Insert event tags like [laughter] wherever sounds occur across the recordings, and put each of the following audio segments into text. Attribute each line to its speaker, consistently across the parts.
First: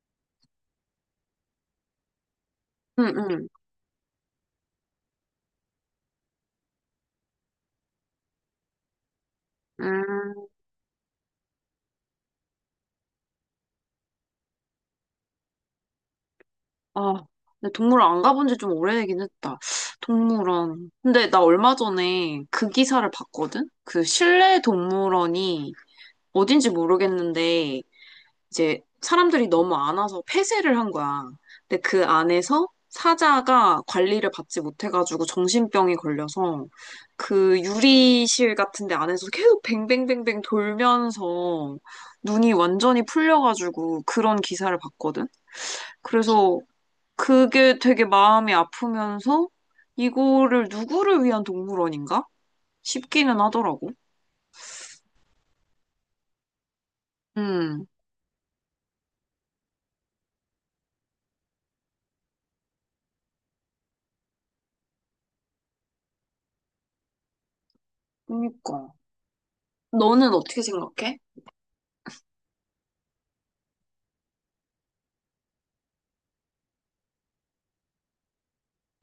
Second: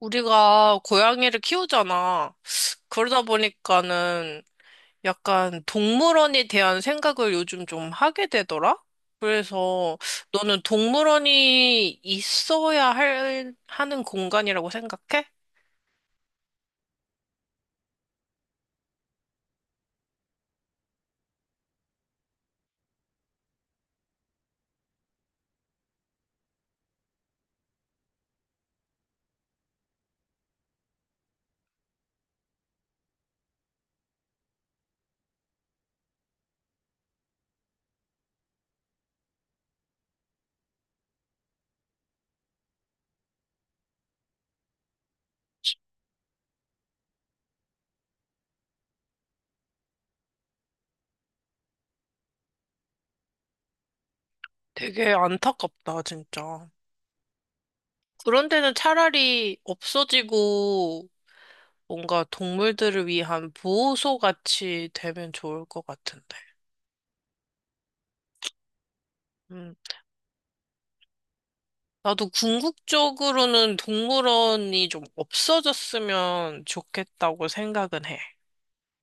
Speaker 1: 우리가 고양이를 키우잖아. 그러다
Speaker 2: 응응.
Speaker 1: 보니까는 약간 동물원에 대한 생각을 요즘 좀 하게 되더라? 그래서
Speaker 2: 음.
Speaker 1: 너는 동물원이 있어야 할, 하는 공간이라고 생각해?
Speaker 2: 아, 근데 동물원 안 가본 지 좀 오래되긴 했다. 동물원. 근데 나 얼마 전에 그 기사를 봤거든? 그 실내 동물원이 어딘지 모르겠는데 이제 사람들이 너무 안 와서 폐쇄를 한 거야. 근데 그 안에서 사자가 관리를 받지 못해가지고 정신병이 걸려서 그 유리실 같은 데 안에서 계속 뱅뱅뱅뱅 돌면서 눈이 완전히 풀려가지고 그런 기사를 봤거든. 그래서 그게 되게 마음이 아프면서 이거를 누구를 위한 동물원인가 싶기는 하더라고.
Speaker 1: 되게 안타깝다, 진짜.
Speaker 2: 음,
Speaker 1: 그런 데는 차라리 없어지고 뭔가 동물들을 위한 보호소 같이 되면 좋을 것 같은데.
Speaker 2: 그니까.
Speaker 1: 음.
Speaker 2: 너는 어떻게 생각해?
Speaker 1: 나도 궁극적으로는 동물원이 좀 없어졌으면 좋겠다고 생각은 해.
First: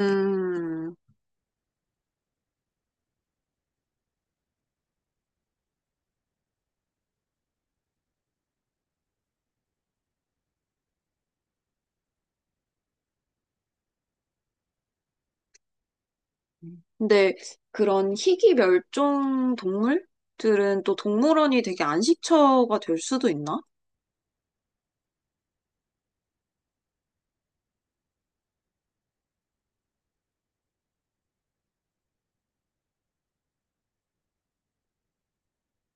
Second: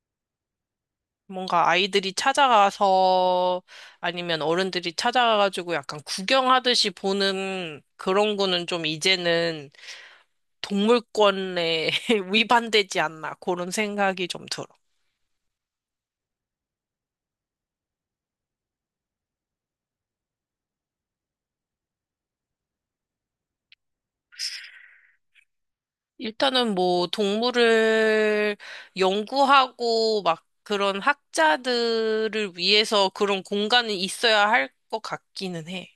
Speaker 2: 음.
Speaker 1: 뭔가 아이들이 찾아가서 아니면 어른들이 찾아가가지고 약간 구경하듯이 보는 그런 거는 좀 이제는 동물권에 [laughs] 위반되지 않나 그런 생각이 좀 들어.
Speaker 2: 근데 그런 희귀 멸종 동물들은 또 동물원이 되게 안식처가 될 수도 있나?
Speaker 1: 일단은 뭐 동물을 연구하고 막 그런 학자들을 위해서 그런 공간이 있어야 할 것 같기는 해.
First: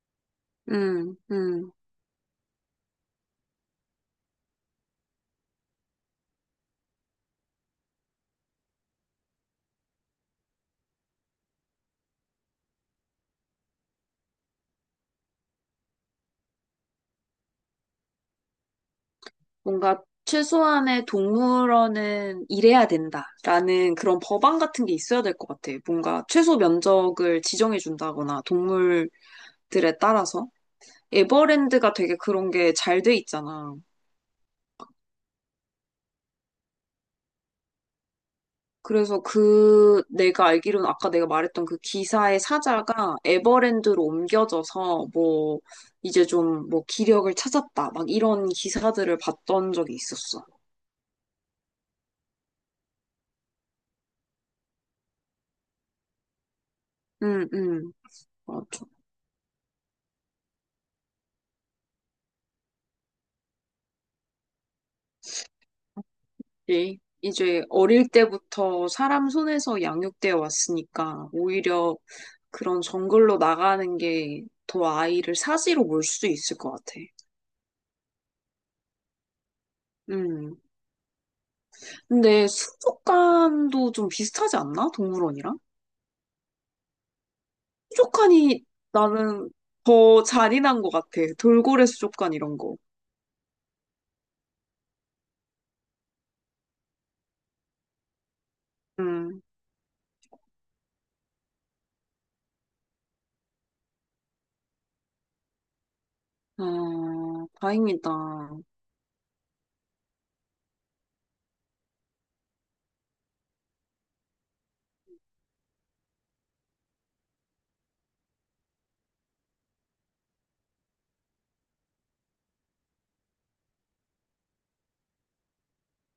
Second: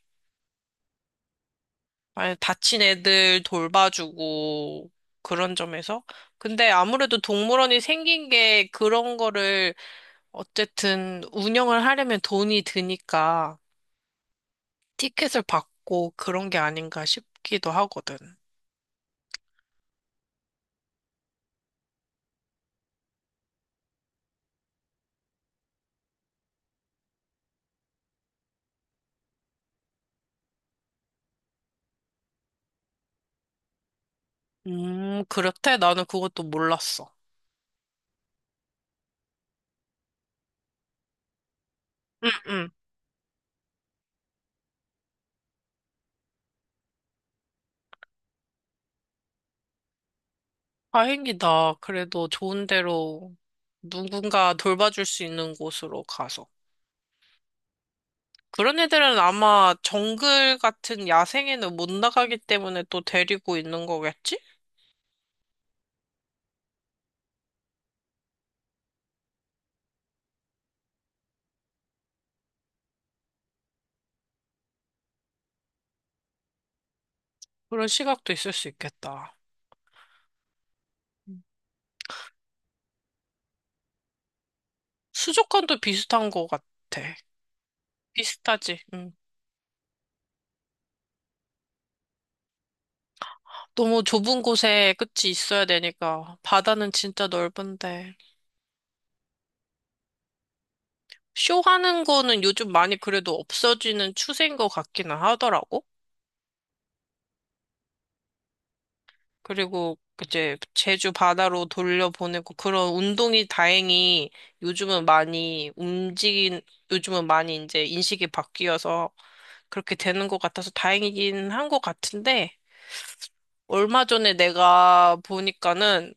Speaker 2: 음, 음.
Speaker 1: 아니, 다친 애들 돌봐주고 그런 점에서. 근데 아무래도 동물원이 생긴 게 그런 거를 어쨌든 운영을 하려면 돈이 드니까 티켓을 받고 그런 게 아닌가 싶기도 하거든.
Speaker 2: 뭔가 최소한의 동물원은 일해야 된다라는 그런 법안 같은 게 있어야 될 것 같아. 뭔가 최소 면적을 지정해 준다거나 동물들에 따라서. 에버랜드가 되게 그런 게 잘 돼 있잖아.
Speaker 1: 그렇대? 나는 그것도 몰랐어.
Speaker 2: 그래서 그 내가 알기로는 아까 내가 말했던 그
Speaker 1: 응,
Speaker 2: 기사의
Speaker 1: 응.
Speaker 2: 사자가 에버랜드로 옮겨져서 뭐 이제 좀 뭐 기력을 찾았다 막 이런 기사들을 봤던 적이 있었어.
Speaker 1: 다행이다. 그래도 좋은 데로 누군가 돌봐줄 수 있는 곳으로 가서.
Speaker 2: 응, 응,
Speaker 1: 그런
Speaker 2: 맞아.
Speaker 1: 애들은 아마 정글 같은 야생에는 못 나가기 때문에 또 데리고 있는 거겠지?
Speaker 2: 예. 이제 어릴 때부터 사람 손에서 양육되어 왔으니까 오히려 그런 정글로 나가는 게 더 아이를 사지로 몰 수도 있을 것 같아.
Speaker 1: 그런 시각도 있을 수 있겠다.
Speaker 2: 음.
Speaker 1: 음.
Speaker 2: 근데 수족관도 좀 비슷하지 않나? 동물원이랑?
Speaker 1: 수족관도 비슷한 것 같아.
Speaker 2: 수족관이
Speaker 1: 비슷하지? 응.
Speaker 2: 나는 더 잔인한 것 같아. 돌고래 수족관 이런 거.
Speaker 1: 너무 좁은 곳에 끝이 있어야 되니까. 바다는 진짜 넓은데.
Speaker 2: 음.
Speaker 1: 쇼하는 거는 요즘 많이 그래도 없어지는 추세인 것 같기는 하더라고.
Speaker 2: 아, 다행이다.
Speaker 1: 그리고 이제 제주 바다로 돌려보내고 그런 운동이 다행히 요즘은 많이 움직인, 요즘은 많이 이제 인식이 바뀌어서 그렇게 되는 것 같아서 다행이긴 한 것 같은데 얼마 전에 내가 보니까는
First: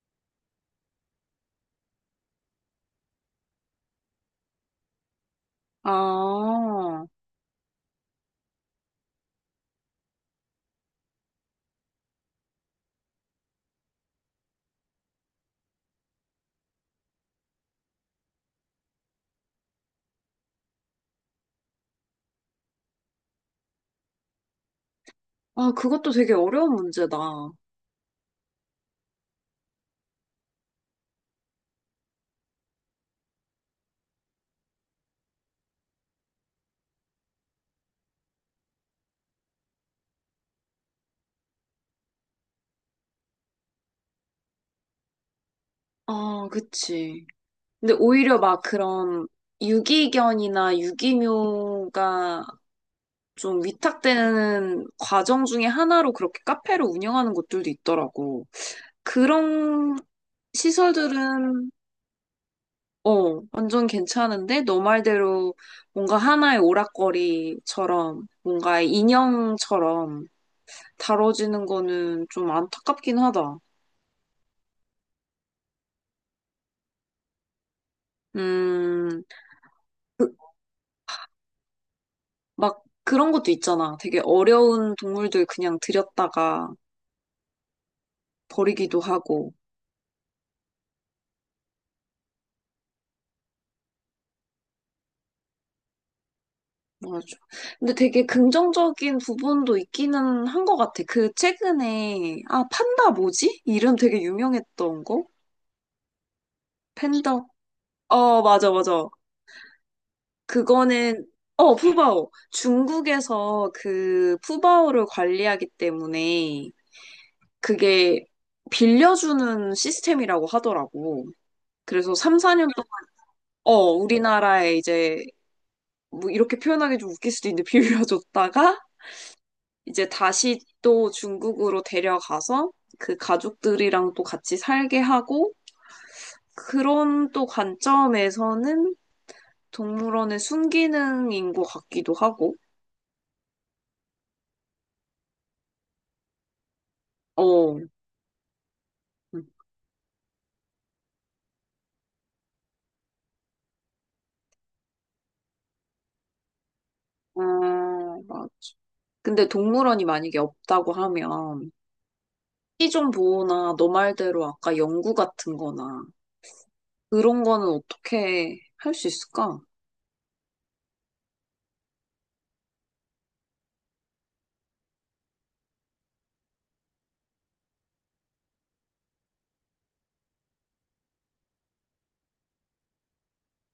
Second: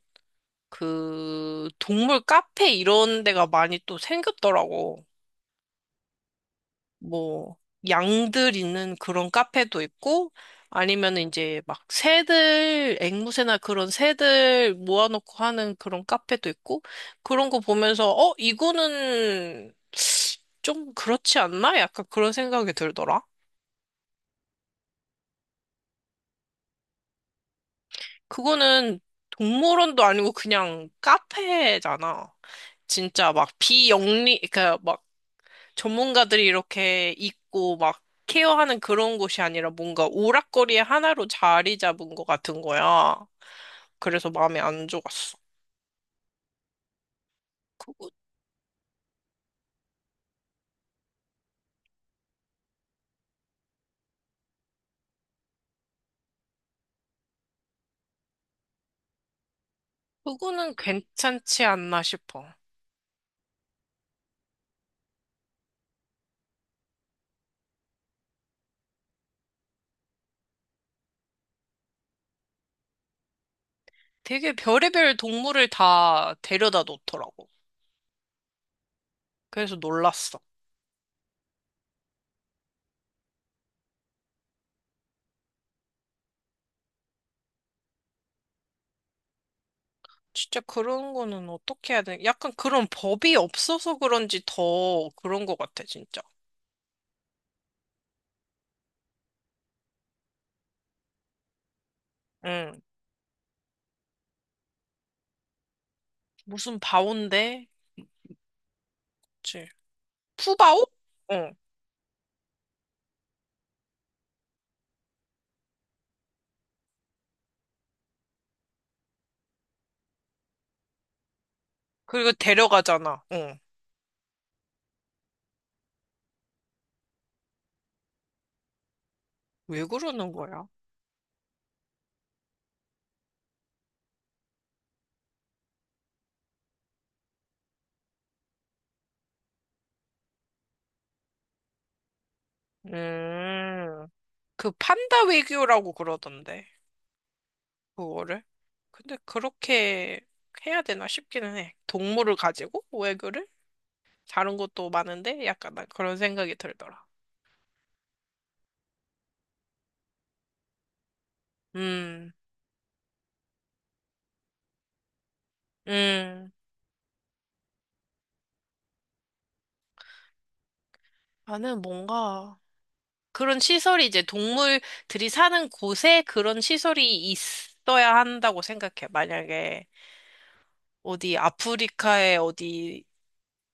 Speaker 1: 그 동물 카페 이런 데가 많이 또 생겼더라고.
Speaker 2: 아,
Speaker 1: 뭐 양들 있는 그런 카페도 있고 아니면 이제 막 새들 앵무새나 그런 새들 모아놓고 하는 그런 카페도 있고 그런 거 보면서 어 이거는 좀 그렇지 않나? 약간 그런 생각이 들더라.
Speaker 2: 아, 그것도 되게 어려운 문제다.
Speaker 1: 그거는 동물원도 아니고 그냥 카페잖아. 진짜 막 비영리 그러니까 전문가들이 이렇게 있고 막 케어하는 그런 곳이 아니라 뭔가 오락거리의 하나로 자리 잡은 것 같은 거야. 그래서 마음에 안 좋았어.
Speaker 2: 아, 그치. 근데
Speaker 1: 그거,
Speaker 2: 오히려 막 그런 유기견이나 유기묘가 좀 위탁되는 과정 중에 하나로 그렇게 카페를 운영하는 곳들도 있더라고. 그런
Speaker 1: 그거는 괜찮지
Speaker 2: 시설들은
Speaker 1: 않나 싶어.
Speaker 2: 어, 완전 괜찮은데? 너 말대로 뭔가 하나의 오락거리처럼, 뭔가의 인형처럼 다뤄지는 거는 좀 안타깝긴 하다.
Speaker 1: 되게 별의별 동물을 다 데려다 놓더라고.
Speaker 2: 음,
Speaker 1: 그래서
Speaker 2: 그,
Speaker 1: 놀랐어.
Speaker 2: 막 그런 것도 있잖아. 되게 어려운 동물들 그냥 들였다가 버리기도 하고.
Speaker 1: 진짜 그런 거는 어떻게 해야 돼? 약간 그런 법이 없어서 그런지 더 그런 것 같아, 진짜.
Speaker 2: 맞아. 근데 되게 긍정적인 부분도 있기는 한 것 같아. 그 최근에, 아,
Speaker 1: 응.
Speaker 2: 판다 뭐지? 이름 되게 유명했던 거?
Speaker 1: 무슨
Speaker 2: 팬더?
Speaker 1: 바온데?
Speaker 2: 어, 맞아, 맞아.
Speaker 1: 그치. 푸바오?
Speaker 2: 그거는
Speaker 1: 응.
Speaker 2: 어, 푸바오. 중국에서 그 푸바오를 관리하기 때문에 그게 빌려주는 시스템이라고 하더라고. 그래서
Speaker 1: 그리고
Speaker 2: 3, 4년 동안
Speaker 1: 데려가잖아. 응.
Speaker 2: 어, 우리나라에 이제 뭐 이렇게 표현하기 좀 웃길 수도 있는데 [laughs] 빌려줬다가
Speaker 1: 왜
Speaker 2: 이제
Speaker 1: 그러는
Speaker 2: 다시
Speaker 1: 거야?
Speaker 2: 또 중국으로 데려가서 그 가족들이랑 또 같이 살게 하고 그런 또 관점에서는 동물원의 순기능인 것 같기도 하고.
Speaker 1: 음, 그 판다 외교라고 그러던데,
Speaker 2: 어.
Speaker 1: 그거를. 근데 그렇게 해야 되나 싶기는 해. 동물을 가지고 외교를? 다른 것도 많은데 약간 난 그런 생각이 들더라.
Speaker 2: 어, 막, 근데 동물원이 만약에 없다고 하면
Speaker 1: 음,
Speaker 2: 시종 보호나 너 말대로 아까 연구 같은 거나
Speaker 1: 음.
Speaker 2: 그런 거는 어떻게 할 수 있을까?
Speaker 1: 나는 뭔가 그런 시설이 이제 동물들이 사는 곳에 그런 시설이 있어야 한다고 생각해. 만약에 어디 아프리카의 어디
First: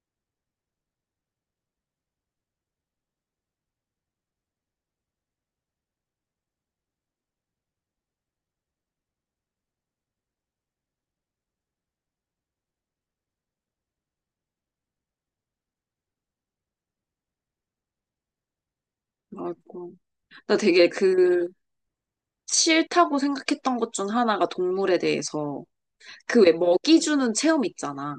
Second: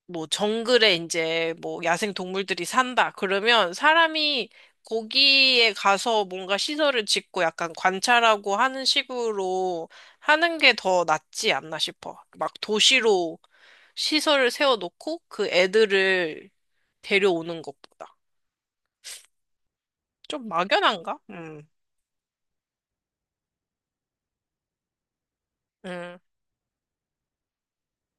Speaker 1: 뭐 정글에 이제 뭐 야생 동물들이 산다. 그러면 사람이 거기에 가서 뭔가 시설을 짓고 약간 관찰하고 하는 식으로 하는 게 더 낫지 않나 싶어. 막 도시로 시설을 세워놓고 그 애들을 데려오는 것보다.
Speaker 2: 아이고.
Speaker 1: 좀
Speaker 2: 나 되게
Speaker 1: 막연한가?
Speaker 2: 그 싫다고 생각했던 것 중 하나가 동물에 대해서
Speaker 1: 음,
Speaker 2: 그 왜 먹이 주는 체험 있잖아.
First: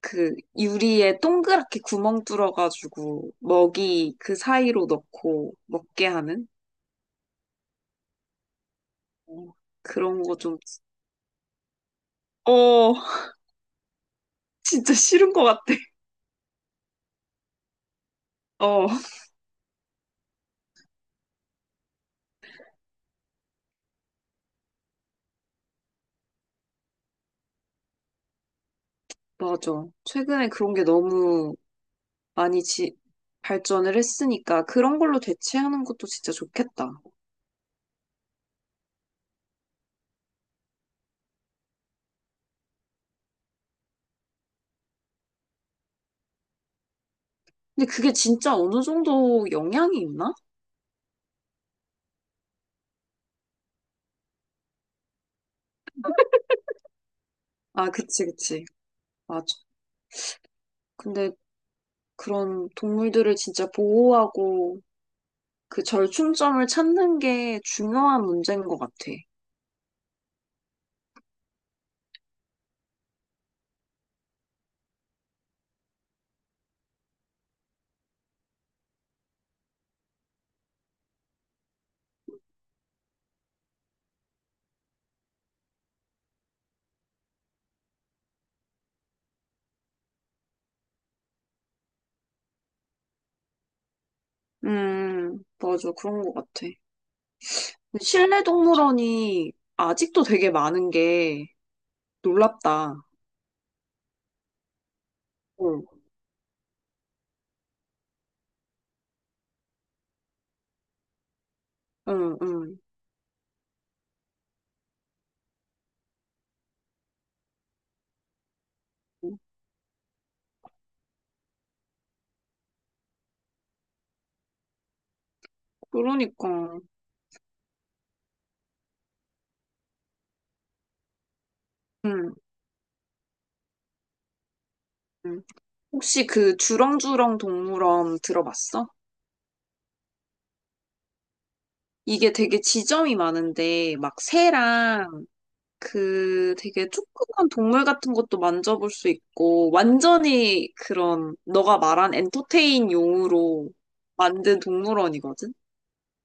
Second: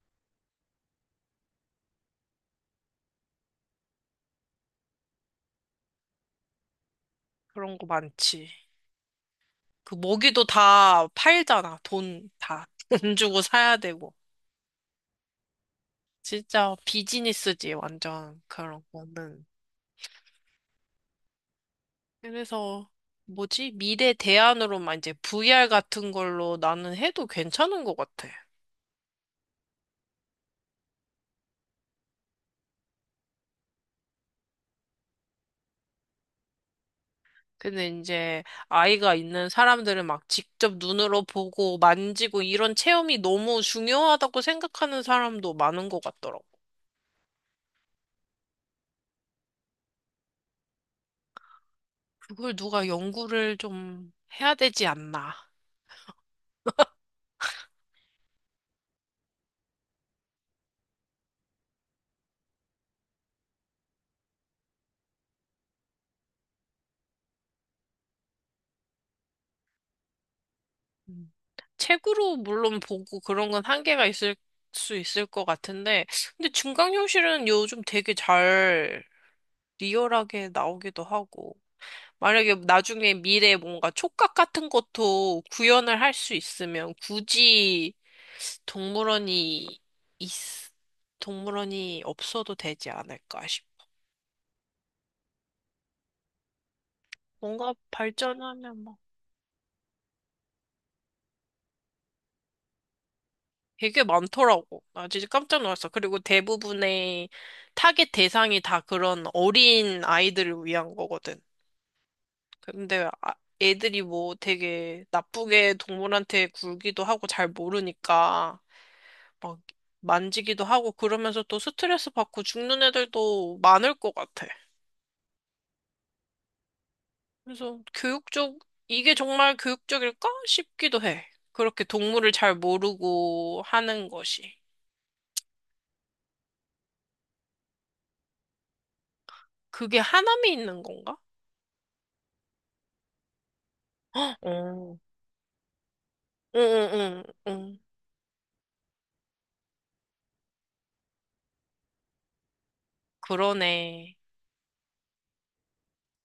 Speaker 2: 그 유리에 동그랗게 구멍 뚫어가지고 먹이 그 사이로 넣고 먹게 하는
Speaker 1: 그런 거 많지.
Speaker 2: 어,
Speaker 1: 그
Speaker 2: 그런 거
Speaker 1: 모기도
Speaker 2: 좀,
Speaker 1: 다 팔잖아. 돈 다.
Speaker 2: 어,
Speaker 1: [laughs] 돈
Speaker 2: [laughs]
Speaker 1: 주고 사야 되고.
Speaker 2: 진짜 싫은 것 같아.
Speaker 1: 진짜 비즈니스지, 완전. 그런
Speaker 2: 어.
Speaker 1: 거는. 그래서 뭐지? 미래 대안으로만 이제 VR 같은 걸로 나는 해도 괜찮은 것 같아.
Speaker 2: 맞아. 최근에 그런 게 너무 많이 발전을 했으니까 그런 걸로 대체하는 것도 진짜 좋겠다.
Speaker 1: 근데 이제 아이가 있는 사람들은 막 직접 눈으로 보고 만지고 이런 체험이 너무 중요하다고 생각하는 사람도 많은 것 같더라고.
Speaker 2: 근데 그게 진짜 어느 정도 영향이 있나?
Speaker 1: 그걸 누가 연구를 좀 해야 되지 않나.
Speaker 2: 아, 그치, 그치. 맞아. 근데 그런 동물들을 진짜 보호하고 그 절충점을 찾는 게 중요한 문제인 것 같아.
Speaker 1: 음. 책으로 물론 보고 그런 건 한계가 있을 수 있을 것 같은데, 근데 증강현실은 요즘 되게 잘 리얼하게 나오기도 하고. 만약에 나중에 미래에 뭔가 촉각 같은 것도 구현을 할 수 있으면 굳이 동물원이 있, 동물원이 없어도 되지 않을까 싶.
Speaker 2: 맞아. 그런 것 같아.
Speaker 1: 뭔가
Speaker 2: 근데 실내
Speaker 1: 발전하면 막
Speaker 2: 동물원이 아직도 되게 많은 게 놀랍다.
Speaker 1: 되게 많더라고. 나 진짜 깜짝
Speaker 2: 응,
Speaker 1: 놀랐어. 그리고 대부분의 타겟 대상이 다 그런 어린 아이들을 위한 거거든.
Speaker 2: 응, 응.
Speaker 1: 근데 아- 애들이 뭐 되게 나쁘게 동물한테 굴기도 하고 잘 모르니까. 막 만지기도 하고 그러면서 또 스트레스 받고 죽는 애들도 많을 것 같아.
Speaker 2: 그러니까.
Speaker 1: 그래서 이게 정말 교육적일까? 싶기도 해. 그렇게 동물을
Speaker 2: 응.
Speaker 1: 잘 모르고 하는 것이.
Speaker 2: 응. 혹시 그 주렁주렁 동물원 들어봤어?
Speaker 1: 그게 하남이 있는 건가?
Speaker 2: 이게 되게 지점이 많은데, 막
Speaker 1: 어.
Speaker 2: 새랑 그
Speaker 1: 응,
Speaker 2: 되게
Speaker 1: 응, 응,
Speaker 2: 조그만
Speaker 1: 응.
Speaker 2: 동물 같은 것도 만져볼 수 있고, 완전히 그런 너가 말한 엔터테인 용으로
Speaker 1: 그러네.
Speaker 2: 만든 동물원이거든?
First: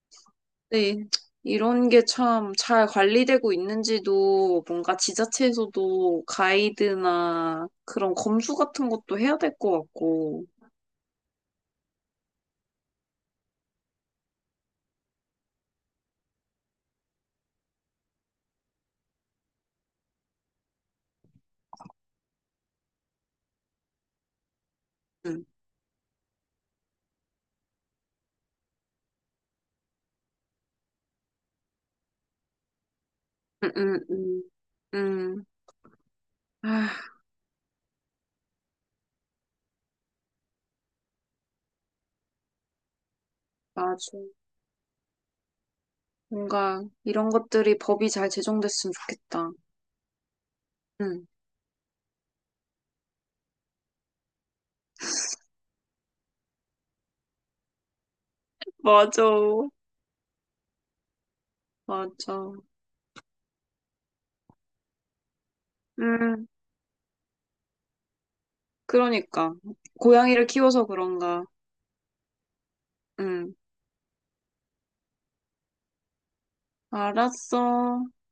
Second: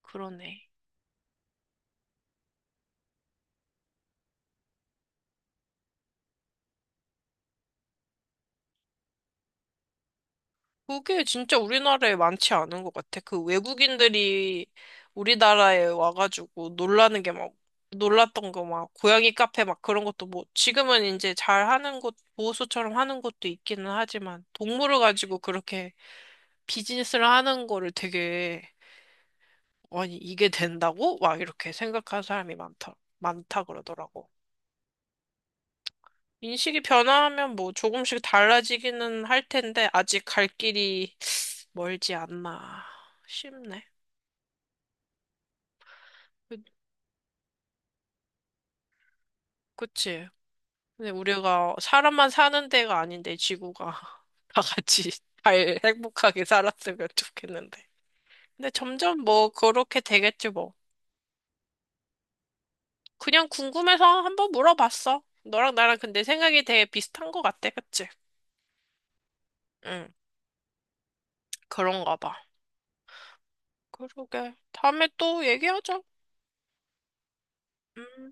Speaker 1: 그러네.
Speaker 2: 네. 이런 게 참 잘 관리되고 있는지도 뭔가 지자체에서도 가이드나 그런 검수 같은 것도 해야 될 것 같고.
Speaker 1: 그게 진짜 우리나라에 많지 않은 것 같아. 그 외국인들이 우리나라에 와가지고 놀라는 게 막, 놀랐던 거 막, 고양이 카페 막 그런 것도 뭐, 지금은 이제 잘 하는 곳, 보호소처럼 하는 곳도 있기는 하지만, 동물을 가지고
Speaker 2: 응,
Speaker 1: 그렇게 비즈니스를 하는 거를 되게, 아니, 이게 된다고? 막 이렇게 생각하는 사람이 많다, 많다
Speaker 2: 응, 응,
Speaker 1: 그러더라고.
Speaker 2: 응. 응.
Speaker 1: 인식이
Speaker 2: 아,
Speaker 1: 변화하면 뭐 조금씩 달라지기는 할 텐데, 아직 갈 길이 멀지 않나 싶네.
Speaker 2: 맞아. 뭔가 이런 것들이 법이 잘 제정됐으면 좋겠다.
Speaker 1: 그치? 근데
Speaker 2: 응,
Speaker 1: 우리가 사람만 사는 데가 아닌데 지구가 [laughs] 다 같이 잘 행복하게 살았으면 좋겠는데. 근데 점점
Speaker 2: 맞아.
Speaker 1: 뭐 그렇게 되겠지 뭐.
Speaker 2: 맞아.
Speaker 1: 그냥 궁금해서 한번 물어봤어. 너랑 나랑 근데
Speaker 2: 음,
Speaker 1: 생각이 되게 비슷한 것 같아, 그치?
Speaker 2: 그러니까.
Speaker 1: 응,
Speaker 2: 고양이를 키워서 그런가.
Speaker 1: 그런가 봐.
Speaker 2: 응,
Speaker 1: 그러게. 다음에 또 얘기하자.
Speaker 2: 알았어.
Speaker 1: 음.